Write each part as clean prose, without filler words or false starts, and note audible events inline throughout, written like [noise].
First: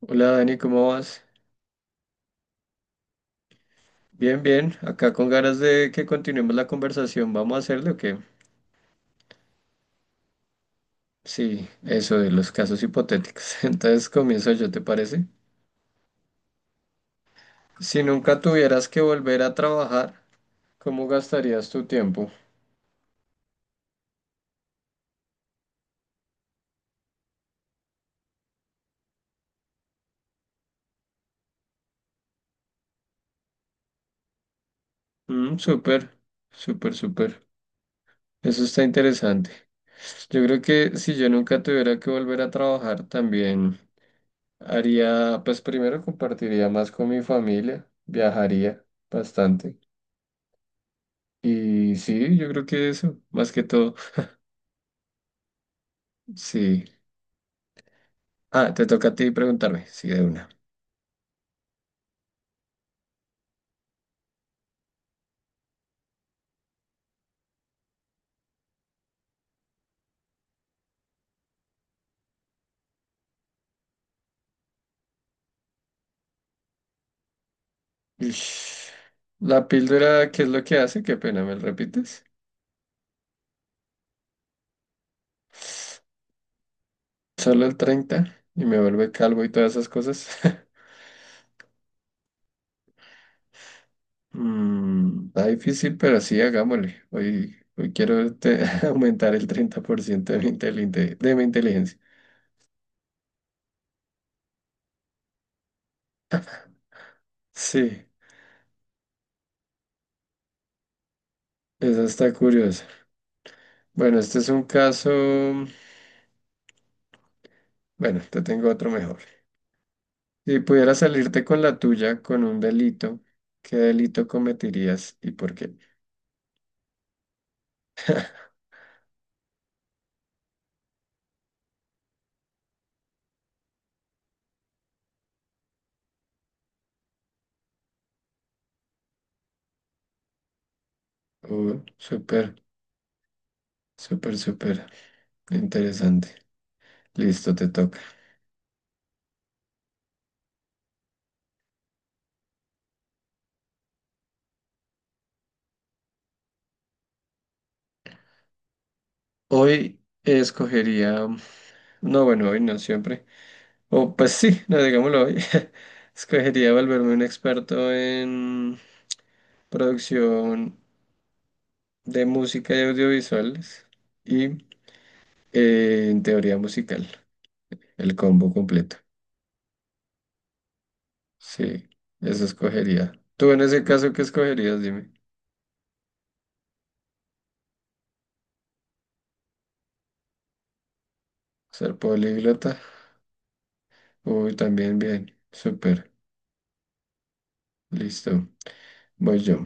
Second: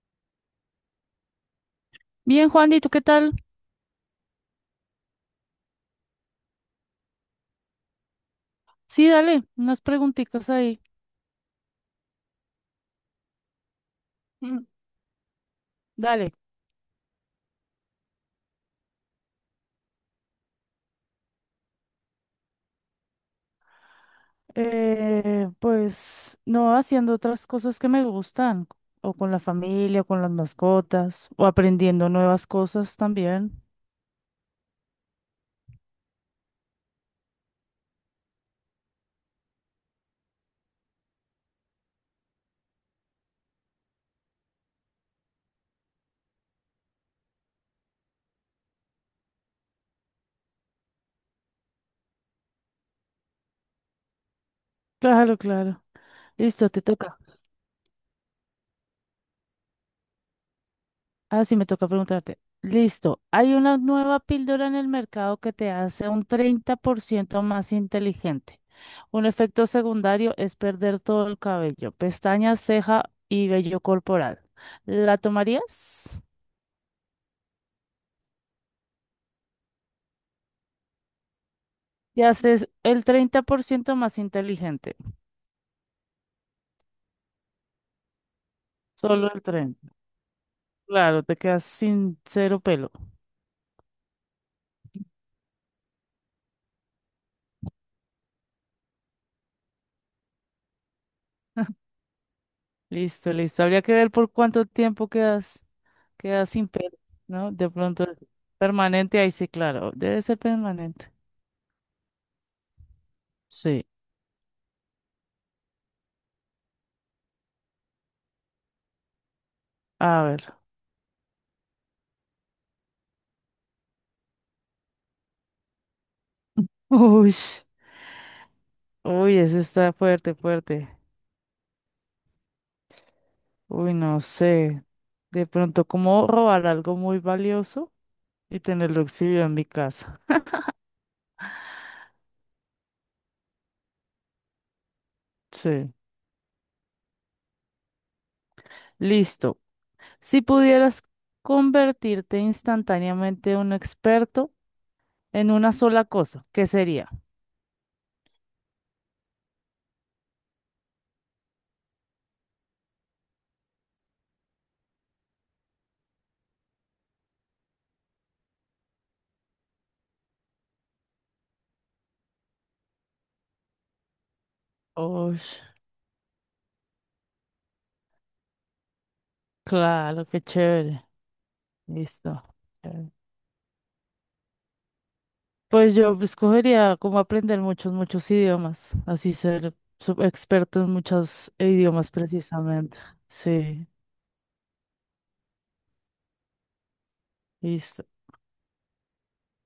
Hola Dani, ¿cómo vas? Bien, Juan, ¿y tú qué tal? Bien, bien. Acá con ganas de que continuemos la conversación. ¿Vamos a hacerlo o qué? Sí, dale, unas preguntitas ahí. Sí, eso de los casos hipotéticos. [laughs] Entonces comienzo Mm. yo, ¿te parece? Dale. Si nunca tuvieras que volver a trabajar, ¿cómo gastarías tu tiempo? Pues no haciendo otras cosas que me gustan, o con la familia, o con las mascotas, o aprendiendo nuevas cosas también. Súper, súper, súper. Eso está interesante. Yo creo que si yo nunca tuviera que volver a trabajar, también haría, pues primero compartiría más con mi familia, viajaría bastante. Y sí, yo creo que eso, más que todo, Claro, claro. Listo, te sí. toca. Ah, te toca a ti preguntarme, sí, de una. Ah, sí, me toca preguntarte. Listo, hay una nueva píldora en el mercado que te hace un 30% más inteligente. Un efecto secundario es perder todo el cabello, pestañas, ceja y vello corporal. ¿La tomarías? Ish. La píldora, ¿qué es lo que hace? Qué pena, ¿me lo repites? Te haces el 30% más inteligente. Solo el 30 y me vuelve Solo el calvo y todas esas 30. cosas. [laughs] Claro, te quedas sin cero pelo. Está difícil, pero sí, hagámosle. Hoy quiero [laughs] aumentar el 30% de mi [laughs] inteligencia. Listo, listo. Habría que ver por cuánto tiempo quedas, quedas sin pelo, ¿no? De pronto Sí, permanente, ahí sí, claro, debe ser permanente. eso está curioso. Sí, Bueno, este es un caso, bueno, te tengo otro mejor. a ver. Si pudieras salirte con la tuya con un delito, ¿qué delito cometerías y por qué? [laughs] Uy, uy, ese está fuerte, fuerte. Uy, no sé. De pronto, ¿cómo robar algo muy valioso y tenerlo exhibido en mi casa? Súper, súper, súper Sí. interesante. Listo, te toca. Listo. Si pudieras convertirte instantáneamente en un experto en una sola cosa, ¿qué sería? Hoy escogería, no, bueno, hoy no siempre. O pues sí, [laughs] no, digámoslo hoy. [laughs] Escogería volverme un experto en producción de música y audiovisuales y Uy, en teoría musical, el combo completo. claro, qué chévere. Sí, Listo. eso escogería. Tú en ese caso, ¿qué escogerías? Dime. Pues yo escogería como aprender muchos, muchos idiomas, así ser sub- experto en muchos Ser idiomas políglota. precisamente. Sí, Uy, también bien. Súper. listo, Listo. Voy yo.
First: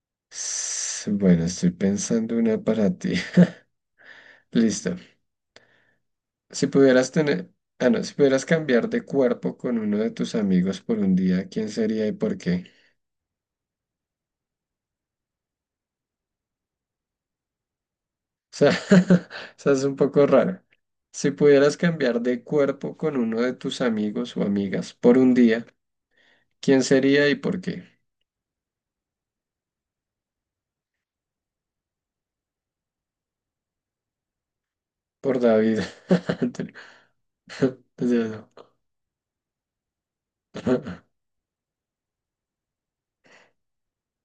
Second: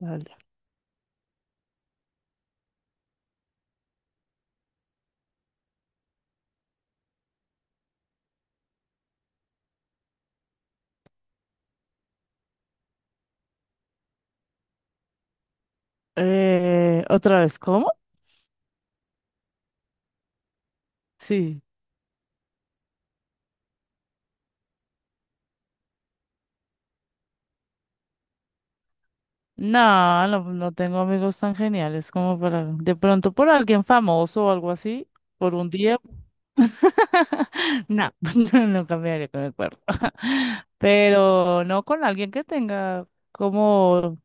dale. Bueno, estoy pensando una para ti. [laughs] Listo. Si pudieras tener, ah, no, si pudieras cambiar de cuerpo con uno de tus amigos por un día, ¿quién sería y por qué? ¿Otra vez cómo? O sea, [laughs] o sea, es un poco raro. Si Sí. pudieras cambiar de cuerpo con uno de tus amigos o amigas por un día, ¿quién sería y por qué? No, no tengo amigos tan geniales como para, de pronto por alguien famoso o algo así, Por por un David. día. [laughs] [laughs] No, Desde luego. [laughs] no cambiaría con el cuerpo. [laughs] [laughs] Pero no con alguien que tenga como.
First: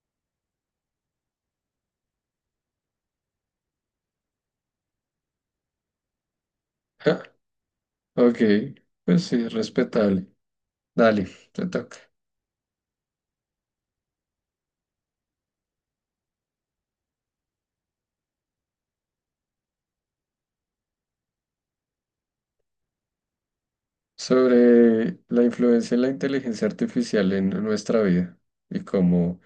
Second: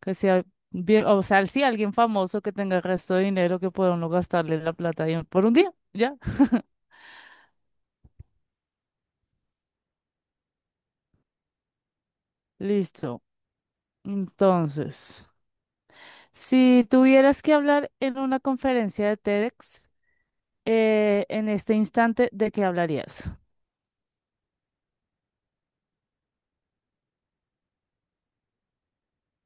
Que sea bien, o sea, sí, alguien famoso que tenga el resto de dinero que pueda uno gastarle la plata ahí por un día, ya. [laughs] [laughs] Ok, pues sí, respetable. Dale, te toca. Listo. Entonces, si tuvieras que hablar en una conferencia de TEDx, en este instante, ¿de qué hablarías? Sobre la influencia de la inteligencia artificial en nuestra vida y cómo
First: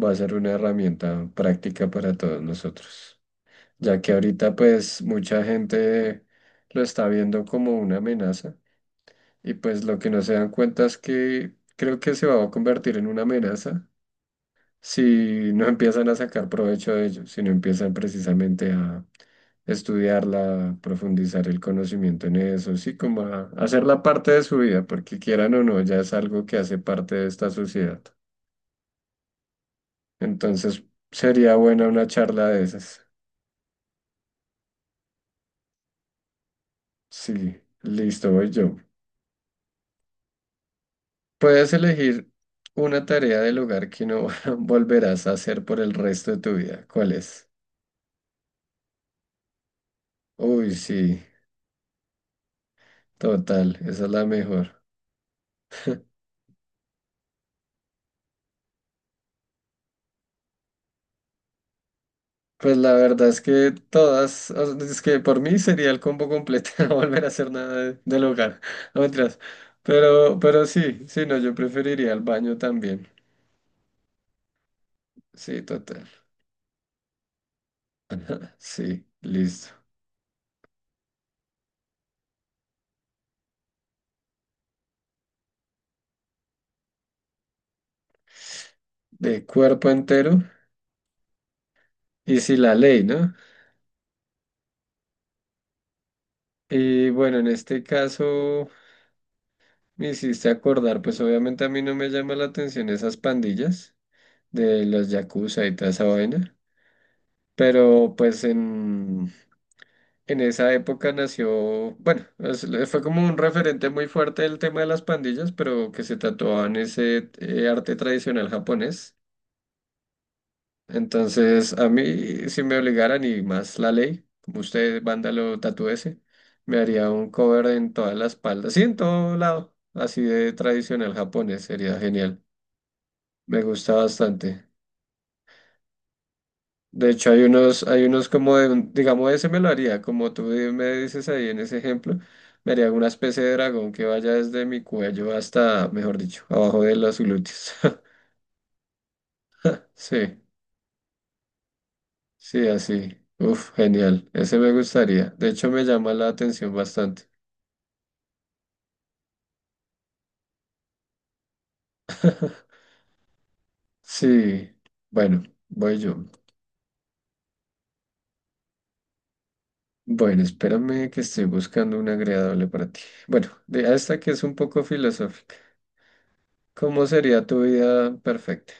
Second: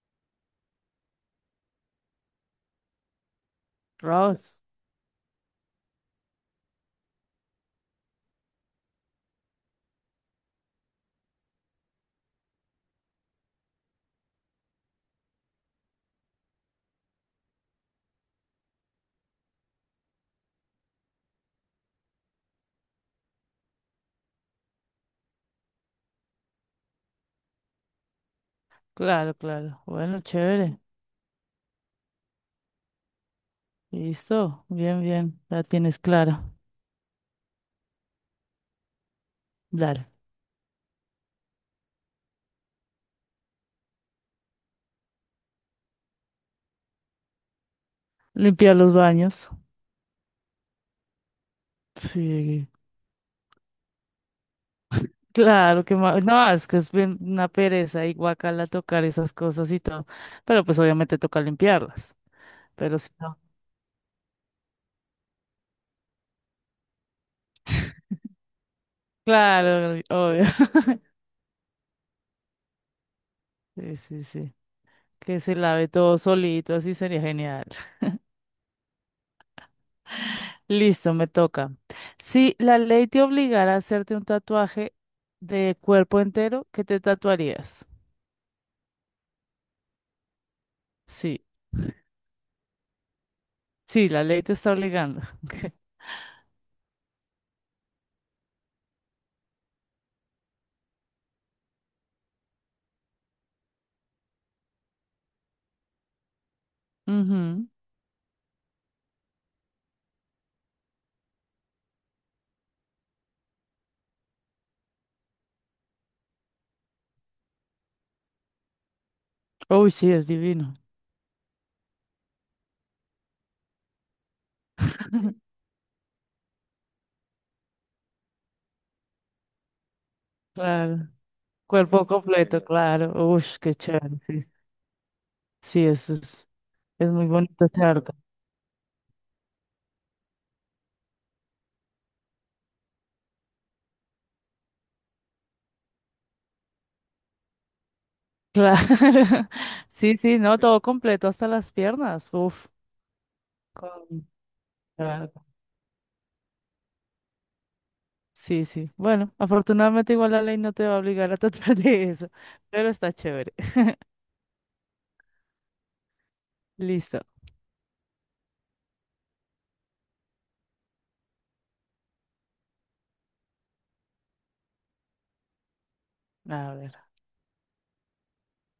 va a ser una herramienta práctica para todos nosotros. Ya que ahorita Ross. pues mucha gente lo está viendo como una amenaza y pues lo que no se dan cuenta es que creo que se va a convertir en una amenaza si no empiezan a sacar provecho de ello, si no empiezan precisamente a estudiarla, a profundizar el conocimiento en eso, sí, como a hacerla parte de su vida, porque quieran o no, ya es algo que hace parte de esta sociedad. Claro, claro. Bueno, chévere. Entonces, sería buena una charla de esas. Listo. Bien, bien. La tienes clara. Sí, listo, voy yo. Dale. Puedes elegir una tarea del hogar que no [laughs] volverás a hacer por el resto de tu vida. ¿Cuál es? Limpiar los baños. Uy, sí, Sí, total, esa es la mejor. claro que ma- no, es que es bien una pereza y guacala tocar esas cosas y todo, pero pues obviamente toca limpiarlas, Pues la pero si verdad no, es que todas, o sea, es que por mí sería el combo completo, [laughs] no volver a hacer nada [laughs] del hogar, no mentiras. claro, Pero, obvio. pero [laughs] sí, sí, no, yo preferiría el baño también. Sí, sí, sí. Que se Sí, lave total. todo solito, así sería genial. Sí, listo. Listo, me toca. Si la ley te obligara a hacerte un tatuaje de cuerpo entero, ¿qué te tatuarías? De cuerpo entero Sí, y si la ley, ¿no? sí, la ley te está obligando. [laughs] Y bueno, en este caso me hiciste acordar, pues obviamente a mí no me llama la atención esas pandillas de los yakuza y toda esa vaina, Ujú. pero pues en... En esa época nació, bueno, fue como un referente muy fuerte el tema de las pandillas, pero que se tatuaban ese arte tradicional japonés. Uy, sí, es divino. Entonces, a mí, si me obligaran y más la ley, como usted, vándalo, tatúese, me haría un cover en toda la espalda, sí, en todo lado, así de Claro. tradicional japonés, sería Cuerpo genial. completo, claro. Uy, Me qué gusta chévere. bastante. Sí, eso De es muy hecho, hay bonito ese unos, hay arte. unos como de, digamos, ese me lo haría, como me dices ahí en ese ejemplo, me haría una especie de dragón que vaya desde mi cuello hasta, mejor dicho, abajo de los glúteos. [laughs] Claro. [laughs] Sí, sí, Sí, no, todo completo hasta las piernas. sí, Uf. así. Uf, genial. Con- Ese me gustaría. claro. De hecho, me llama la atención bastante. Sí, sí. Bueno, afortunadamente igual la ley no te va a obligar a [laughs] tratar de eso, [laughs] pero está chévere. Sí, bueno, voy yo. [laughs] Listo. Bueno, espérame que estoy buscando una agradable para ti. Bueno, de esta que es un poco filosófica. A ver, ¿Cómo sería tu vida perfecta?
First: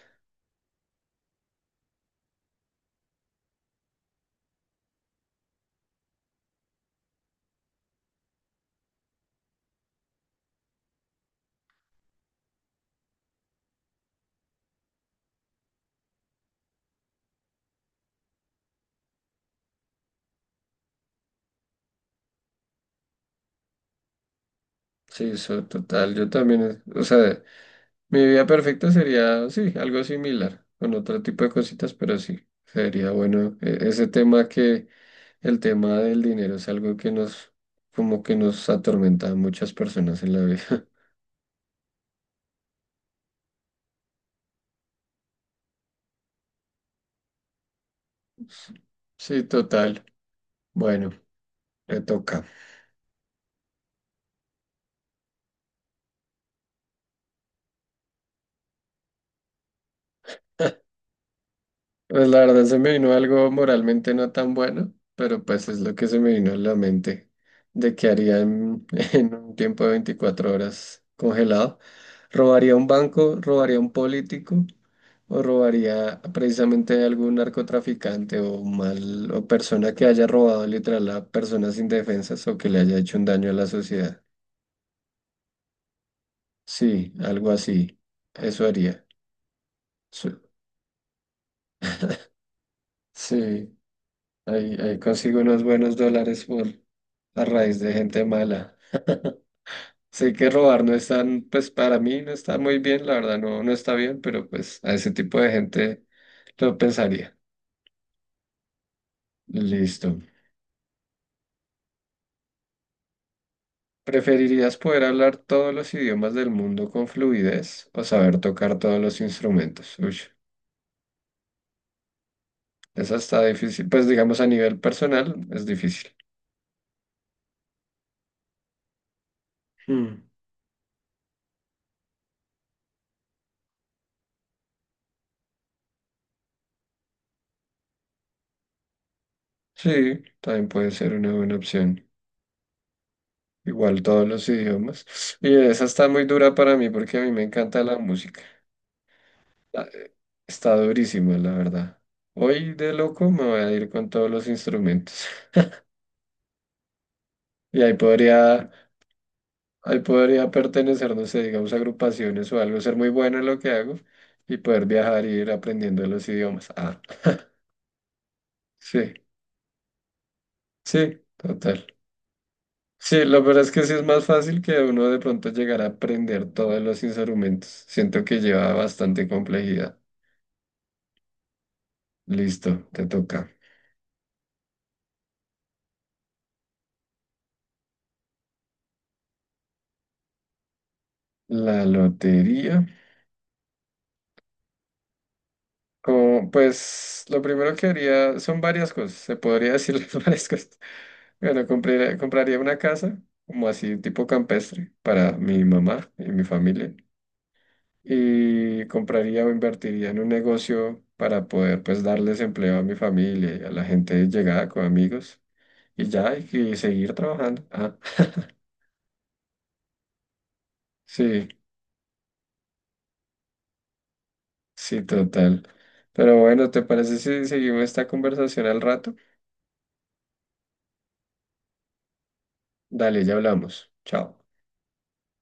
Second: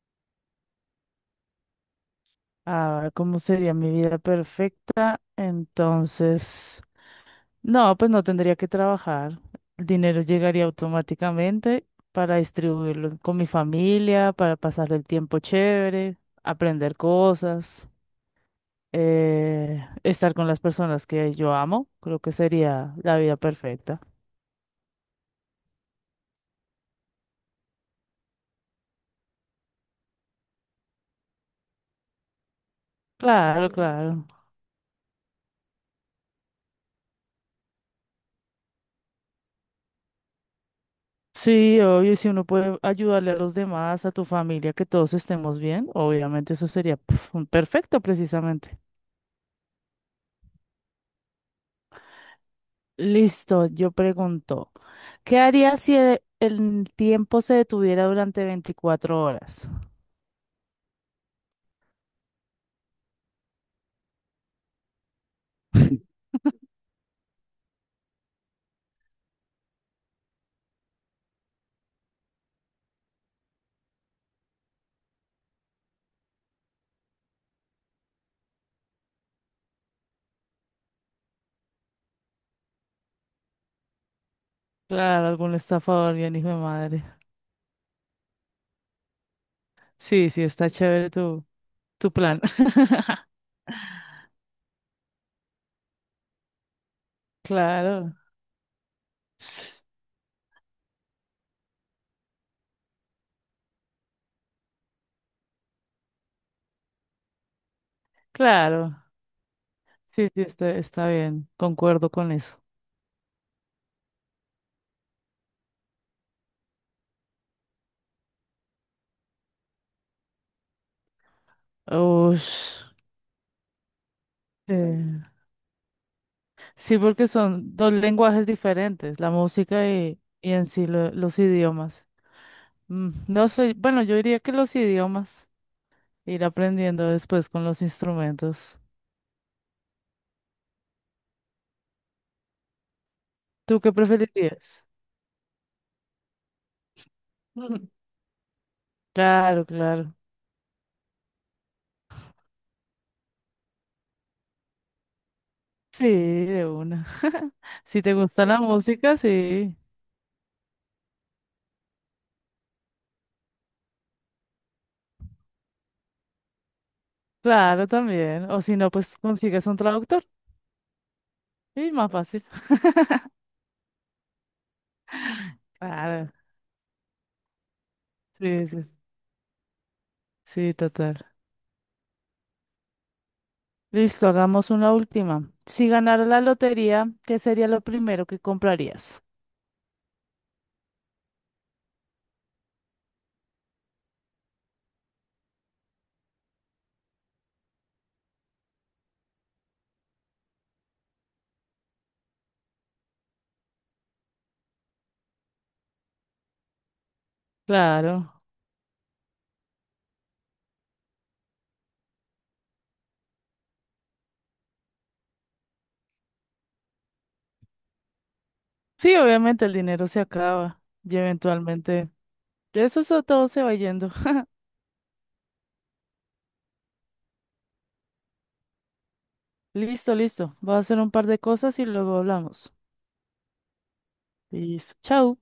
a ver, ¿cómo sería mi vida perfecta? Entonces, no, pues no tendría que trabajar. El dinero llegaría automáticamente para distribuirlo con mi familia, para pasar el tiempo chévere, aprender cosas. Estar con las personas que yo amo, creo que sería la vida perfecta. Sí, eso, total. Yo también, o sea, mi vida perfecta sería, sí, algo similar, con otro tipo de cositas, pero sí, sería bueno Claro, ese claro. tema que el tema del dinero es algo que nos, como que nos atormenta a muchas personas en la vida. Sí, obvio, y si uno puede ayudarle a los demás, a tu familia, que todos estemos bien, obviamente eso sería pf, un perfecto precisamente. [laughs] Sí, total. Bueno, le toca. Listo, yo pregunto, ¿qué harías si el tiempo se detuviera durante 24 horas? Pues la verdad se me vino algo moralmente no tan bueno, pero pues es lo que se me vino a la [laughs] mente de que haría en, [laughs] en un tiempo de 24 horas congelado. ¿Robaría un banco? ¿Robaría un político? ¿O robaría precisamente algún narcotraficante o mal o persona que haya robado literal a personas indefensas o que le haya hecho un daño a la sociedad? Claro, algún estafador, bien hijo de madre. Sí, algo así. Eso haría. Sí, Su- sí, está chévere tu, tu plan. Sí. Ahí consigo unos buenos dólares por [laughs] a raíz de Claro. gente mala. [laughs] Sé que robar no es tan, pues para mí no está muy bien, la verdad no, no está bien, pero pues a ese tipo de gente lo pensaría. Claro, Listo. sí, sí, está, está bien, concuerdo con eso. ¿Preferirías poder hablar todos los idiomas del mundo con fluidez o saber tocar todos los instrumentos? Uy, Ush, esa está difícil. Pues digamos a nivel eh, personal es difícil. sí, porque son dos lenguajes diferentes, la música Mm. y en sí lo- los idiomas. Mm, no sé, bueno, yo diría que los idiomas, ir aprendiendo después con los instrumentos. Sí, también puede ser una buena opción. ¿Tú qué Igual todos los preferirías? idiomas. Y esa está muy dura para mí porque a mí me encanta la [laughs] música. Claro, La- claro. Está durísima, la verdad. Hoy de loco me voy a ir con todos los instrumentos. [laughs] Sí, de una. [laughs] Y ahí Si te gusta la podría, música, sí, ahí podría pertenecer, no sé, digamos, a agrupaciones o algo, ser muy bueno en lo que hago y poder viajar y ir aprendiendo los idiomas. Ah, [laughs] claro, también. O si no, sí, pues consigues un traductor sí, total. y más fácil. Sí, [laughs] lo verdad es que sí es más fácil que uno de pronto llegar a Claro. aprender todos los instrumentos. Siento que Sí, lleva sí, bastante complejidad. sí, total. Listo, te toca. Listo, hagamos una última. Si ganara la lotería, ¿qué sería lo primero que comprarías? La lotería. Como, pues lo primero que haría son varias cosas, se podría decir [laughs] las varias cosas. Bueno, compraría una casa, como así tipo campestre, para mi mamá y mi familia. Claro. Y compraría o invertiría en un negocio para poder pues darles empleo a mi familia y a la gente llegada con amigos. Y ya, y seguir trabajando. Ah, Sí, obviamente el dinero se acaba y sí, eventualmente eso, eso todo se va yendo. [laughs] sí, total. Pero bueno, ¿te parece si seguimos esta conversación al rato? Listo, listo. Voy a hacer un par de cosas y luego hablamos. Dale, ya hablamos. Chao. Listo. Chao.